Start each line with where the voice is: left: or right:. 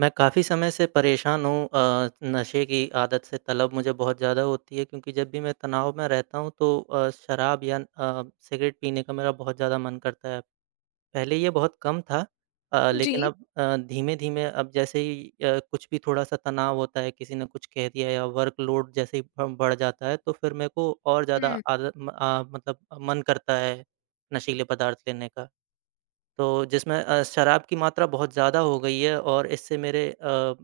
right: मैं काफ़ी समय से परेशान हूँ नशे की आदत से तलब मुझे बहुत ज़्यादा होती है, क्योंकि जब भी मैं तनाव में रहता हूँ तो शराब या सिगरेट पीने का मेरा बहुत ज़्यादा मन करता है। पहले ये बहुत कम था। लेकिन
left: जी।
right: अब धीमे-धीमे, अब जैसे ही कुछ भी थोड़ा-सा तनाव होता है, किसी ने कुछ कह दिया या वर्कलोड जैसे ही ब बढ़ जाता है, तो फिर मेरे को और ज़्यादा
left: हुँ।
right: आदत मतलब मन करता है नशीले पदार्थ लेने का। तो जिसमें शराब की मात्रा बहुत ज़्यादा हो गई है और इससे मेरे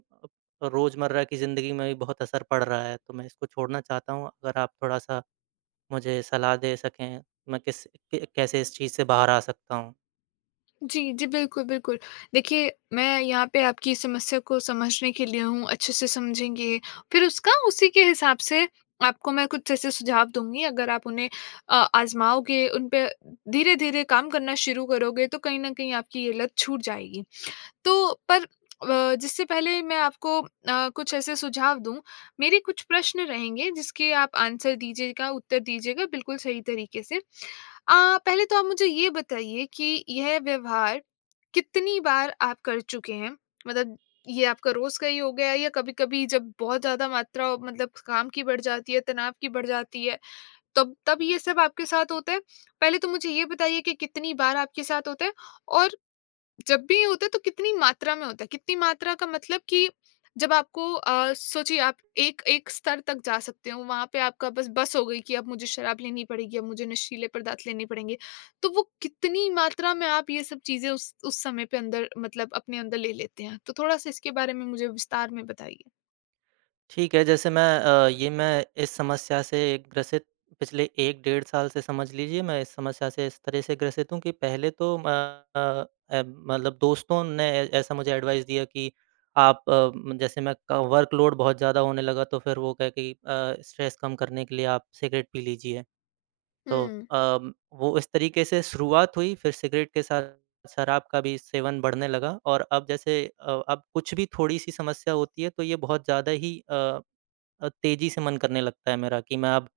right: रोज़मर्रा की ज़िंदगी में भी बहुत असर पड़ रहा है, तो मैं इसको छोड़ना चाहता हूँ। अगर आप थोड़ा-सा मुझे सलाह दे सकें, मैं किस क कैसे इस चीज़ से बाहर आ सकता हूँ?
left: जी, जी, बिल्कुल, बिल्कुल। देखिए, मैं यहाँ पे आपकी समस्या को समझने के लिए हूँ, अच्छे से समझेंगे, फिर उसका उसी के हिसाब से आपको मैं कुछ ऐसे सुझाव दूँगी, अगर आप उन्हें आज़माओगे, उन पे धीरे-धीरे काम करना शुरू करोगे, तो कहीं न कहीं आपकी ये लत छूट जाएगी। तो पर जिससे पहले मैं आपको कुछ ऐसे सुझाव दूँ, मेरे कुछ प्रश्न रहेंगे जिसके आप आंसर दीजिएगा, उत्तर दीजिएगा बिल्कुल सही तरीके से। पहले तो आप मुझे ये बताइए कि यह व्यवहार कितनी बार आप कर चुके हैं? मतलब ये आपका रोज़ का ही हो गया, या कभी-कभी जब बहुत ज़्यादा मात्रा मतलब काम की बढ़ जाती है, तनाव की बढ़ जाती है, तब तब ये सब आपके साथ होता है? पहले तो मुझे ये बताइए कि कितनी बार आपके साथ होता है? और जब भी ये होता है तो कितनी मात्रा में होता है? कितनी मात्रा का मतलब कि जब आपको सोचिए आप एक एक स्तर तक जा सकते हो, वहाँ पे आपका बस बस हो गई कि अब मुझे शराब लेनी पड़ेगी, अब मुझे नशीले पदार्थ लेने पड़ेंगे। तो वो कितनी मात्रा में आप ये सब चीज़ें उस समय पे अंदर, मतलब अपने अंदर ले लेते हैं? तो थोड़ा-सा इसके बारे में मुझे विस्तार में बताइए।
right: ठीक है, जैसे मैं ये मैं इस समस्या से ग्रसित पिछले 1 डेढ़ साल से समझ लीजिए, मैं इस समस्या से इस तरह से ग्रसित हूँ कि पहले तो अ मतलब दोस्तों ने ऐ ऐसा मुझे एडवाइस दिया कि आप जैसे मैं क वर्कलोड बहुत ज़्यादा होने लगा तो फिर वो कहे कि स्ट्रेस कम करने के लिए आप सिगरेट पी लीजिए। तो
left: हुँ।
right: अम, वो इस तरीके से शुरुआत हुई, फिर सिगरेट के साथ शराब का भी सेवन बढ़ने लगा और अब जैसे अब कुछ भी थोड़ी-सी समस्या होती है तो ये बहुत ज़्यादा ही तेज़ी से मन करने लगता है मेरा कि मैं अब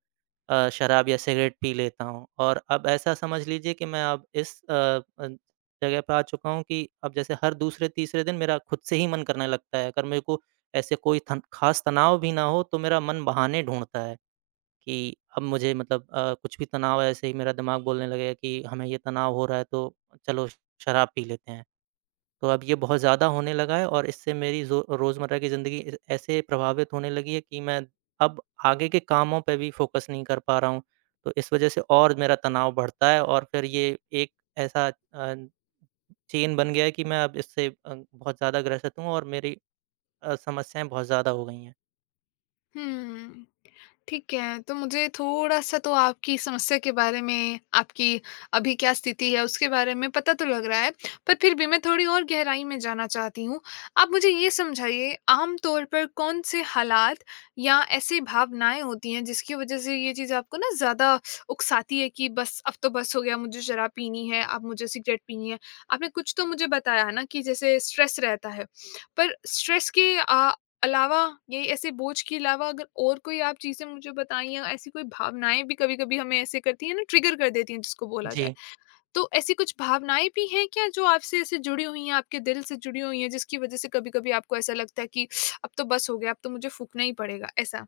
right: शराब या सिगरेट पी लेता हूँ। और अब ऐसा समझ लीजिए कि मैं अब इस जगह पे आ चुका हूँ कि अब जैसे हर दूसरे-तीसरे दिन मेरा खुद से ही मन करने लगता है। अगर मेरे को ऐसे कोई थन ख़ास तनाव भी ना हो तो मेरा मन बहाने ढूँढता है कि अब मुझे मतलब कुछ भी तनाव है, ऐसे ही मेरा दिमाग बोलने लगेगा कि हमें ये तनाव हो रहा है तो चलो शराब पी लेते हैं। तो अब ये बहुत ज़्यादा होने लगा है और इससे मेरी जो रोज़मर्रा की ज़िंदगी ए ऐसे प्रभावित होने लगी है कि मैं अब आगे के कामों पे भी फ़ोकस नहीं कर पा रहा हूँ। तो इस वज़ह से और मेरा तनाव बढ़ता है और फिर ये एक ऐसा चेन बन गया है कि मैं अब इससे बहुत ज़्यादा ग्रसित हूँ और मेरी समस्याएँ बहुत ज़्यादा हो गई हैं।
left: हुँ। ठीक है, तो मुझे थोड़ा-सा तो आपकी समस्या के बारे में, आपकी अभी क्या स्थिति है उसके बारे में पता तो लग रहा है, पर फिर भी मैं थोड़ी और गहराई में जाना चाहती हूँ। आप मुझे ये समझाइए, आम तौर पर कौन से हालात या ऐसी भावनाएँ होती हैं जिसकी वज़ह से ये चीज़ आपको ना ज़्यादा उकसाती है कि बस अब तो बस हो गया, मुझे शराब पीनी है, अब मुझे सिगरेट पीनी है। आपने कुछ तो मुझे बताया ना कि जैसे स्ट्रेस रहता है, पर स्ट्रेस के अलावा, ये ऐसे बोझ के अलावा अगर और कोई आप चीज़ें मुझे बताएँ, या ऐसी कोई भावनाएँ भी कभी-कभी हमें ऐसे करती हैं ना, ट्रिगर कर देती हैं जिसको बोला जाए।
right: जी।
left: तो ऐसी कुछ भावनाएँ भी हैं क्या जो आपसे ऐसे जुड़ी हुई हैं, आपके दिल से जुड़ी हुई हैं, जिसकी वज़ह से कभी-कभी आपको ऐसा लगता है कि अब तो बस हो गया, अब तो मुझे फूँकना ही पड़ेगा ऐसा?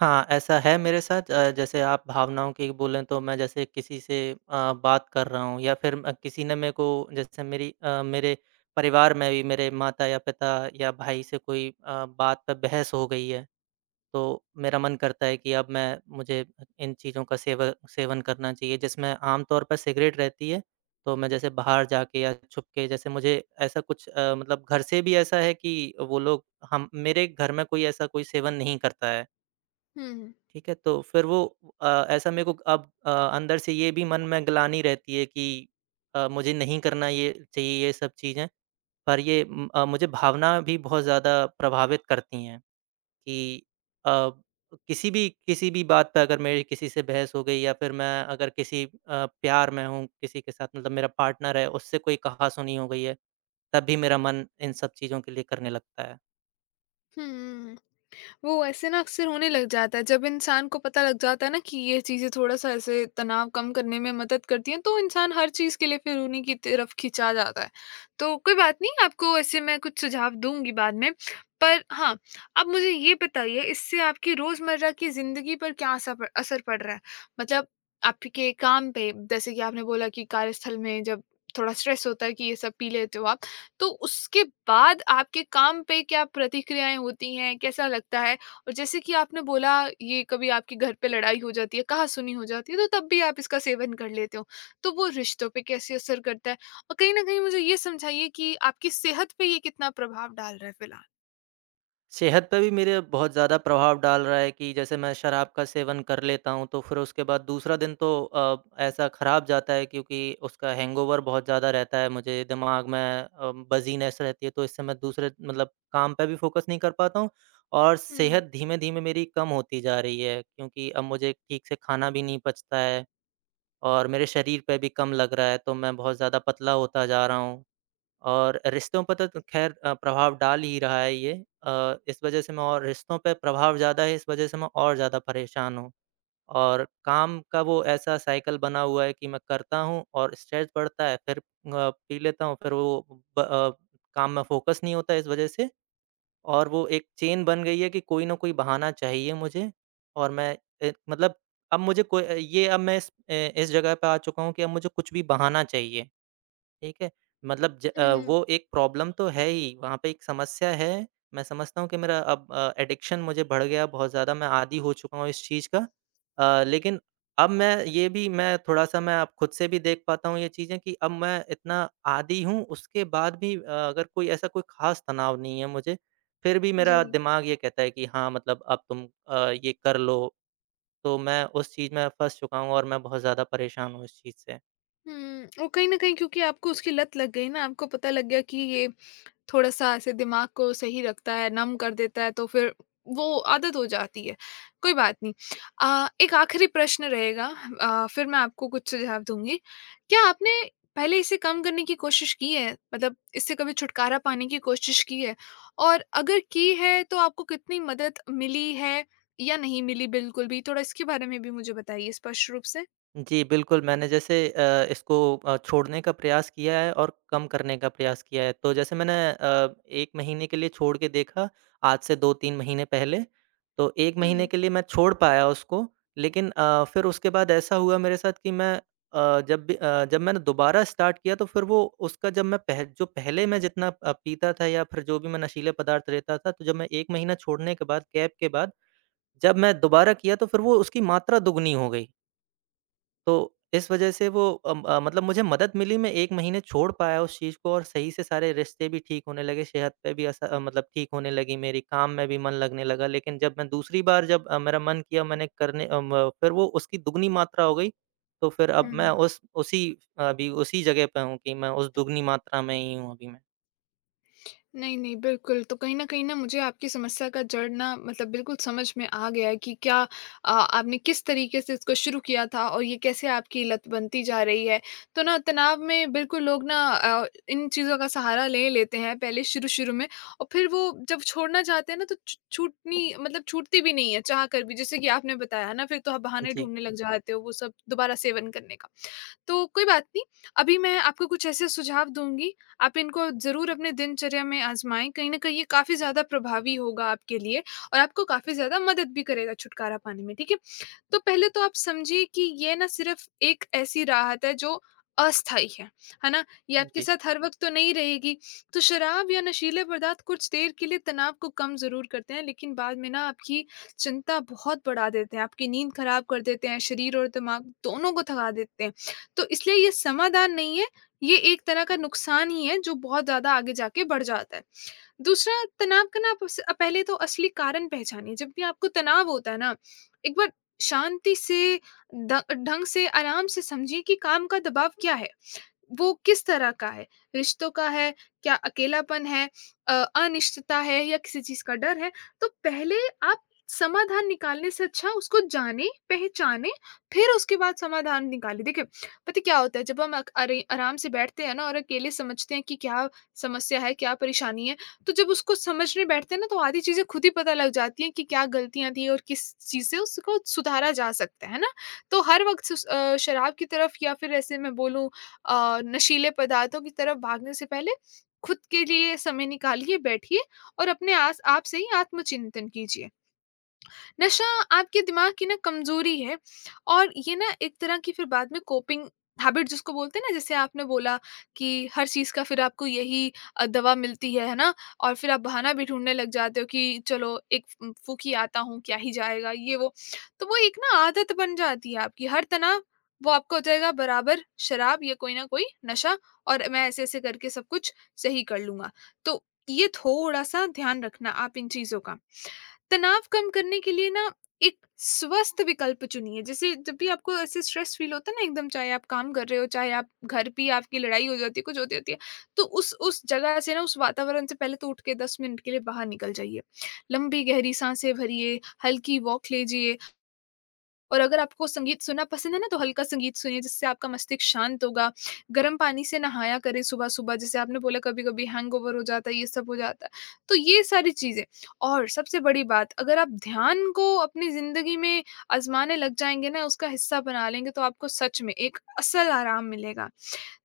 right: हाँ, ऐसा है मेरे साथ। जैसे आप भावनाओं की बोलें, तो मैं जैसे किसी से बात कर रहा हूँ या फिर किसी ने मेरे को, जैसे मेरी मेरे परिवार में भी मेरे माता या पिता या भाई से कोई बात पे बहस हो गई है, तो मेरा मन करता है कि अब मैं मुझे इन चीज़ों का सेवन करना चाहिए, जिसमें आमतौर पर सिगरेट रहती है। तो मैं जैसे बाहर जाके या छुप के जैसे मुझे ऐसा कुछ मतलब, घर से भी ऐसा है कि वो लोग, हम मेरे घर में कोई ऐसा कोई सेवन नहीं करता है।
left: हुँ, हुँ।
right: ठीक है, तो फिर वो ऐसा मेरे को अब अंदर से ये भी मन में ग्लानि रहती है कि मुझे नहीं करना ये चाहिए ये सब चीज़ें, पर ये मुझे भावना भी बहुत ज़्यादा प्रभावित करती हैं कि अ, किसी भी बात पे अगर मेरी किसी से बहस हो गई या फिर मैं अगर किसी प्यार में हूँ किसी के साथ, मतलब मेरा पार्टनर है, उससे कोई कहा-सुनी हो गई है, तब भी मेरा मन इन सब चीज़ों के लिए करने लगता है।
left: हुँ। वो ऐसे ना अक्सर होने लग जाता है। जब इंसान को पता लग जाता है ना कि ये चीज़ें थोड़ा-सा ऐसे तनाव कम करने में मदद करती हैं, तो इंसान हर चीज़ के लिए फिर उन्हीं की तरफ खिंचा जाता है। तो कोई बात नहीं, आपको ऐसे मैं कुछ सुझाव दूँगी बाद में। पर हाँ, अब मुझे ये बताइए, इससे आपकी रोज़मर्रा की ज़िंदगी पर क्या असर प असर पड़ रहा है? मतलब आपके काम पे, जैसे कि आपने बोला कि कार्यस्थल में जब थोड़ा स्ट्रेस होता है कि ये सब पी लेते हो आप, तो उसके बाद आपके काम पे क्या प्रतिक्रियाएँ होती हैं? कैसा लगता है? और जैसे कि आपने बोला, ये कभी आपके घर पे लड़ाई हो जाती है, कहा-सुनी हो जाती है, तो तब भी आप इसका सेवन कर लेते हो। तो वो रिश्तों पे कैसे असर करता है? और कहीं न कहीं मुझे ये समझाइए कि आपकी सेहत पे ये कितना प्रभाव डाल रहा है फिलहाल?
right: सेहत पे भी मेरे बहुत ज़्यादा प्रभाव डाल रहा है कि जैसे मैं शराब का सेवन कर लेता हूँ, तो फिर उसके बाद दूसरा दिन तो ऐसा खराब जाता है, क्योंकि उसका हैंगओवर बहुत ज़्यादा रहता है। मुझे दिमाग में बज़ीनेस रहती है, तो इससे मैं दूसरे मतलब काम पे भी फ़ोकस नहीं कर पाता हूँ और
left: हुँ,
right: सेहत धीमे-धीमे मेरी कम होती जा रही है, क्योंकि अब मुझे ठीक से खाना भी नहीं पचता है और मेरे शरीर पे भी कम लग रहा है, तो मैं बहुत ज़्यादा पतला होता जा रहा हूँ। और रिश्तों पर तो खैर प्रभाव डाल ही रहा है ये। इस वजह से मैं, और रिश्तों पे प्रभाव ज़्यादा है, इस वजह से मैं और ज़्यादा परेशान हूँ। और काम का वो ऐसा साइकिल बना हुआ है कि मैं करता हूँ और स्ट्रेस बढ़ता है, फिर पी लेता हूँ, फिर वो ब अ, काम में फ़ोकस नहीं होता इस वजह से, और वो एक चेन बन गई है कि कोई ना कोई बहाना चाहिए मुझे। और मैं, मतलब अब मुझे कोई ये अब मैं इस, इस जगह पे आ चुका हूँ कि अब मुझे कुछ भी बहाना चाहिए। ठीक है? मतलब
left: हुँ।
right: वो एक प्रॉब्लम तो है ही, वहाँ पे एक समस्या है। मैं समझता हूँ कि मेरा अब एडिक्शन मुझे बढ़ गया बहुत ज़्यादा, मैं आदी हो चुका हूँ इस चीज़ का। लेकिन अब मैं, ये भी मैं थोड़ा-सा, मैं अब खुद से भी देख पाता हूँ ये चीज़ें, कि अब मैं इतना आदी हूँ, उसके बाद भी अगर कोई ऐसा कोई ख़ास तनाव नहीं है मुझे, फिर भी मेरा
left: जी।
right: दिमाग ये कहता है कि हाँ, मतलब अब तुम ये कर लो। तो मैं उस चीज़ में फँस चुका हूँ और मैं बहुत ज़्यादा परेशान हूँ इस चीज़ से।
left: और कहीं न कहीं क्योंकि आपको उसकी लत लग गई ना, आपको पता लग गया कि ये थोड़ा-सा ऐसे दिमाग को सही रखता है, नम कर देता है, तो फिर वो आदत हो जाती है, कोई बात नहीं। एक आखिरी प्रश्न रहेगा, फिर मैं आपको कुछ सुझाव दूँगी। क्या आपने पहले इसे कम करने की कोशिश की है? मतलब इससे कभी छुटकारा पाने की कोशिश की है? और अगर की है तो आपको कितनी मदद मिली है या नहीं मिली बिल्कुल भी? थोड़ा इसके बारे में भी मुझे बताइए स्पष्ट रूप से।
right: जी, बिल्कुल। मैंने जैसे इसको छोड़ने का प्रयास किया है और कम करने का प्रयास किया है। तो जैसे मैंने 1 महीने के लिए छोड़ के देखा, आज से 2-3 महीने पहले। तो 1 महीने
left: हुँ,
right: के लिए मैं छोड़ पाया उसको, लेकिन फिर उसके बाद ऐसा हुआ मेरे साथ कि मैं, जब मैंने दोबारा स्टार्ट किया तो फिर वो, उसका, जब मैं पह जो पहले मैं जितना पीता था या फिर जो भी मैं नशीले पदार्थ लेता था, तो जब मैं 1 महीना छोड़ने के बाद, गैप के बाद, जब मैं दोबारा किया तो फिर वो, उसकी मात्रा दुगनी हो गई। तो इस वजह से वो मतलब मुझे मदद मिली, मैं 1 महीने छोड़ पाया उस चीज़ को और सही से सारे रिश्ते भी ठीक होने लगे, सेहत पे भी असर मतलब ठीक होने लगी मेरी, काम में भी मन लगने लगा। लेकिन जब मैं दूसरी बार मेरा मन किया, मैंने करने फिर वो उसकी दुगनी मात्रा हो गई, तो फिर अब मैं
left: हुँ।
right: उस उसी अभी उसी जगह पे हूँ कि मैं उस दुगनी मात्रा में ही हूँ अभी मैं।
left: नहीं, नहीं, बिल्कुल। तो कहीं न कहीं ना मुझे आपकी समस्या का जड़ ना मतलब बिल्कुल समझ में आ गया है कि क्या आपने किस तरीके से इसको शुरू किया था और ये कैसे आपकी लत बनती जा रही है। तो ना तनाव में बिल्कुल लोग ना इन चीज़ों का सहारा ले लेते हैं पहले शुरू-शुरू में, और फिर वो जब छोड़ना चाहते हैं ना, तो छ छूटनी मतलब छूटती भी नहीं है चाह कर भी। जैसे कि आपने बताया ना, फिर तो आप बहाने
right: जी,
left: ढूँढने लग जाते हो वो सब दोबारा सेवन करने का। तो कोई बात नहीं, अभी मैं आपको कुछ ऐसे सुझाव दूँगी, आप इनको ज़रूर अपने दिनचर्या में आज़माएँ, कहीं न कहीं ये काफ़ी ज़्यादा प्रभावी होगा आपके लिए, और आपको काफ़ी ज़्यादा मदद भी करेगा छुटकारा पाने में, ठीक है? तो पहले तो आप समझिए कि ये ना सिर्फ एक ऐसी राहत है जो अस्थाई है ना? ये आपके
right: जी।
left: साथ हर वक़्त तो नहीं रहेगी। तो शराब या नशीले पदार्थ कुछ देर के लिए तनाव को कम ज़रूर करते हैं, लेकिन बाद में ना आपकी चिंता बहुत बढ़ा देते हैं, आपकी नींद खराब कर देते हैं, शरीर और दिमाग दोनों को थका देते हैं। तो इसलिए ये समाधान नहीं है, ये एक तरह का नुकसान ही है जो बहुत ज़्यादा आगे जाके बढ़ जाता है। दूसरा, तनाव का ना आप पहले तो असली कारण पहचानिए। जब भी आपको तनाव होता है ना, एक बार शांति से, ढंग से, आराम से समझिए कि काम का दबाव क्या है, वो किस तरह का है? रिश्तों का है? क्या अकेलापन है? अनिश्चितता है, या किसी चीज़ का डर है? तो पहले आप समाधान निकालने से अच्छा उसको जानें, पहचानें, फिर उसके बाद समाधान निकालें। देखिए, पता है क्या होता है जब हम अक अरे आराम से बैठते हैं ना, और अकेले समझते हैं कि क्या समस्या है, क्या परेशानी है, तो जब उसको समझने बैठते हैं ना, तो आधी चीज़ें खुद ही पता लग जाती हैं कि क्या गलतियाँ थी और किस चीज़ से उसको सुधारा जा सकता है ना? तो हर वक़्त शराब की तरफ, या फिर ऐसे मैं बोलूँ, नशीले पदार्थों की तरफ भागने से पहले खुद के लिए समय निकालिए, बैठिए, और अपने आस आप से ही आत्मचिंतन कीजिए। नशा आपके दिमाग की ना कमज़ोरी है, और ये ना एक तरह की फिर बाद में कोपिंग हैबिट जिसको बोलते हैं ना, जैसे आपने बोला कि हर चीज़ का फिर आपको यही दवा मिलती है ना? और फिर आप बहाना भी ढूँढने लग जाते हो कि चलो एक फ फूँक ही आता हूँ, क्या ही जाएगा ये वो। तो वो एक ना आदत बन जाती है आपकी, हर तनाव, वो आपका हो जाएगा बराबर शराब या कोई न कोई नशा, और मैं ऐसे-ऐसे करके सब कुछ सही कर लूँगा। तो ये थोड़ा-सा ध्यान रखना आप इन चीज़ों का। तनाव कम करने के लिए ना एक स्वस्थ विकल्प चुनिए। जैसे जब भी आपको ऐसे स्ट्रेस फील होता है ना एकदम, चाहे आप काम कर रहे हो, चाहे आप घर पे आपकी लड़ाई हो जाती है, कुछ होती होती है, तो उस जगह से ना, उस वातावरण से पहले तो उठ के 10 मिनट के लिए बाहर निकल जाइए, लंबी गहरी सांसें भरिए, हल्की वॉक लीजिए, और अगर आपको संगीत सुनना पसंद है ना, तो हल्का संगीत सुनिए जिससे आपका मस्तिष्क शांत होगा। गर्म पानी से नहाया करें सुबह-सुबह, जैसे आपने बोला कभी-कभी हैंगओवर हो जाता है, ये सब हो जाता है। तो ये सारी चीज़ें, और सबसे बड़ी बात, अगर आप ध्यान को अपनी ज़िंदगी में आज़माने लग जाएँगे ना, उसका हिस्सा बना लेंगे, तो आपको सच में एक असल आराम मिलेगा।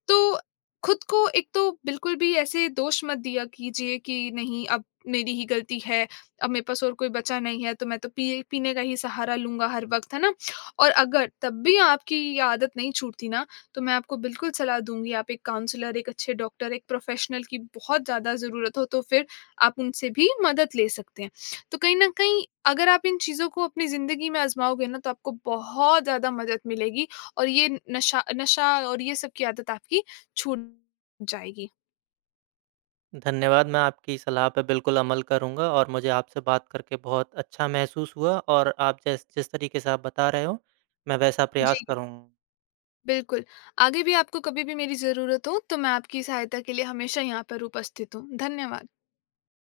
left: तो खुद को एक तो बिल्कुल भी ऐसे दोष मत दिया कीजिए कि नहीं अब मेरी ही गलती है, अब मेरे पास और कोई बचा नहीं है तो मैं तो पिए पीने का ही सहारा लूँगा हर वक़्त, है ना? और अगर तब भी आपकी ये आदत नहीं छूटती ना, तो मैं आपको बिल्कुल सलाह दूँगी, आप एक काउंसलर, एक अच्छे डॉक्टर, एक प्रोफ़ेशनल की बहुत ज़्यादा ज़रूरत हो तो फिर आप उनसे भी मदद ले सकते हैं। तो कहीं न कहीं, अगर आप इन चीज़ों को अपनी ज़िंदगी में आज़माओगे ना, तो आपको बहुत ज़्यादा मदद मिलेगी, और ये नशा नशा और ये सब की आदत आपकी छूट जाएगी।
right: धन्यवाद, मैं आपकी सलाह पे बिल्कुल अमल करूँगा और मुझे आपसे बात करके बहुत अच्छा महसूस हुआ और आप जैस जिस तरीके से आप बता रहे हो, मैं वैसा
left: जी,
right: प्रयास करूँगा।
left: बिल्कुल। आगे भी आपको कभी भी मेरी ज़रूरत हो तो मैं आपकी सहायता के लिए हमेशा यहाँ पर उपस्थित हूँ। धन्यवाद।